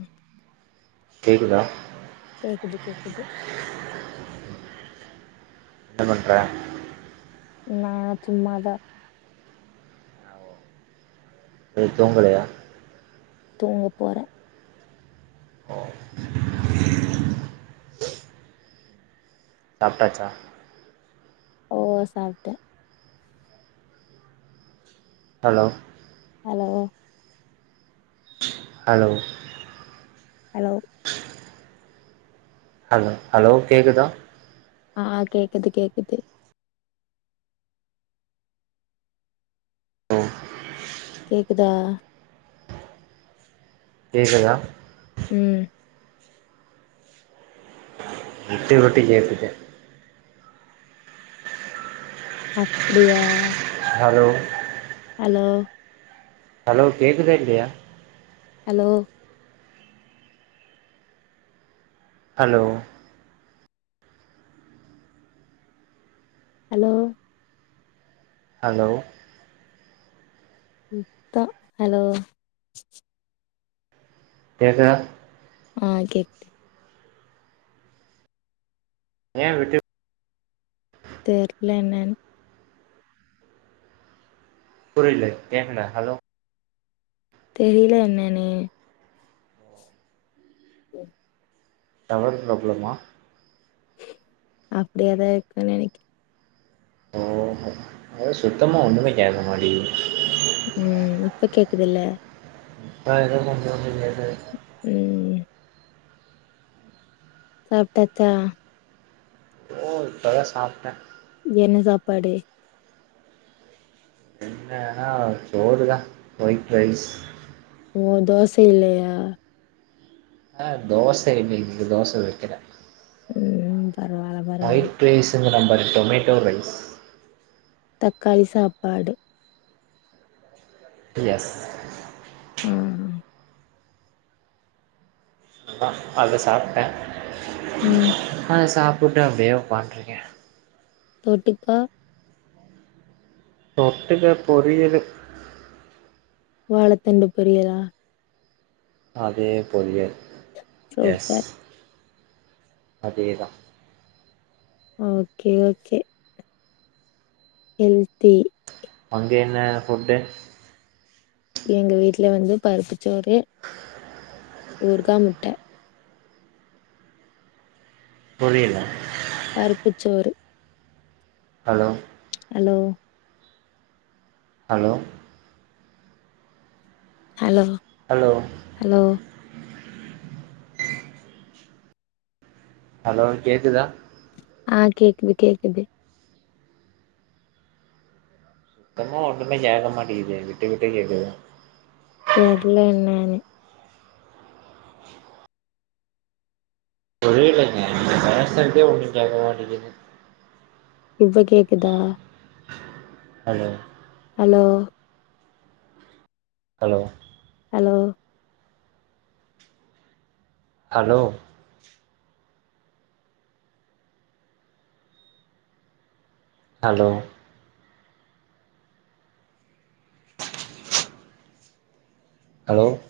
ம் கேக்குதா கேக்குது கேக்குது என்ன பண்றே நா சும்மாதா நீ தூங்கலயா தூங்க போறே ஓ சாப்ட்டாச்சா ஓ சாப் hello hello hello hello hello hello கேக்குதா ஆ கேக்குது கேக்குது கேக்குதா கேக்குதா ம் விட்டு விட்டு கேட்குது அப்டியா ஹலோ ஹலோ ஹலோ கேக்குதா இல்லயா ஹலோ ஹலோ ஹலோ ஹலோ சுத்தோ ஹலோ கேக்குதா ஆ கேக் ஏ விட்டு தெர்ல என்னன்னு புறில கேக்கல ஹ தெரில என்னன்னு ம் டவர் பிராப்ளமா அப்டியாதா இருக்குன்னு நினைக் ஓஹோ அது சுத்தமா ஒன்னுமே கேக்க மாடிக்கு ம் இப்ப கேக்குதுல்ல ர ர மந்த [unintelligible] ம் சாப்ட்டாச்சா ஒ இப்பதா சாப்ட்ட என்ன சாப்பாடு என்னன்னா சோறுதா ஒயிட் ரைஸ் ஓ தோச இல்லையா ஆ தோச இன்னக்கு தோச வக்கிறா ம் பரவால்ல கை பரவால்ல ப்ரைஸுங்குறாம்பாரு டொமேட்டோ ரைஸ் தக்காளி சாப்பாடு எஸ் ம் அதா அத சாப்ட்ட ம் ஆ சாப்பிட்டு அப்டியே உக்காந்திருக்கே தொட்டுக்க தொட்டுக பொரியலு வாழத்தண்டு பொறியலா அதே பொரியல் எஸ் சூப்பர். அதேதா ஓகே ஓகே ஹெல்த்தி அங்க என்ன ஃபுட் எங்க வீட்ல வந்து பருப்புச்சோறு ஊருகா முட்ட புரியல பருப்புச்சோறு hello hello hello hello hello hello hello கேக்குதா ஆ கேக்குது கேக்குது இப்பமு ஒண்ணுமே கேக்க மாட்டிது விட்டு விட்டு கேக்குது தெர்ல என்னானு புரியலங்க பேசுறதே ஒண்ணு கேட்க மாட்டேங்குது இப்ப கேக்குதா hello hello hello hello hello hello [unintelligible] hello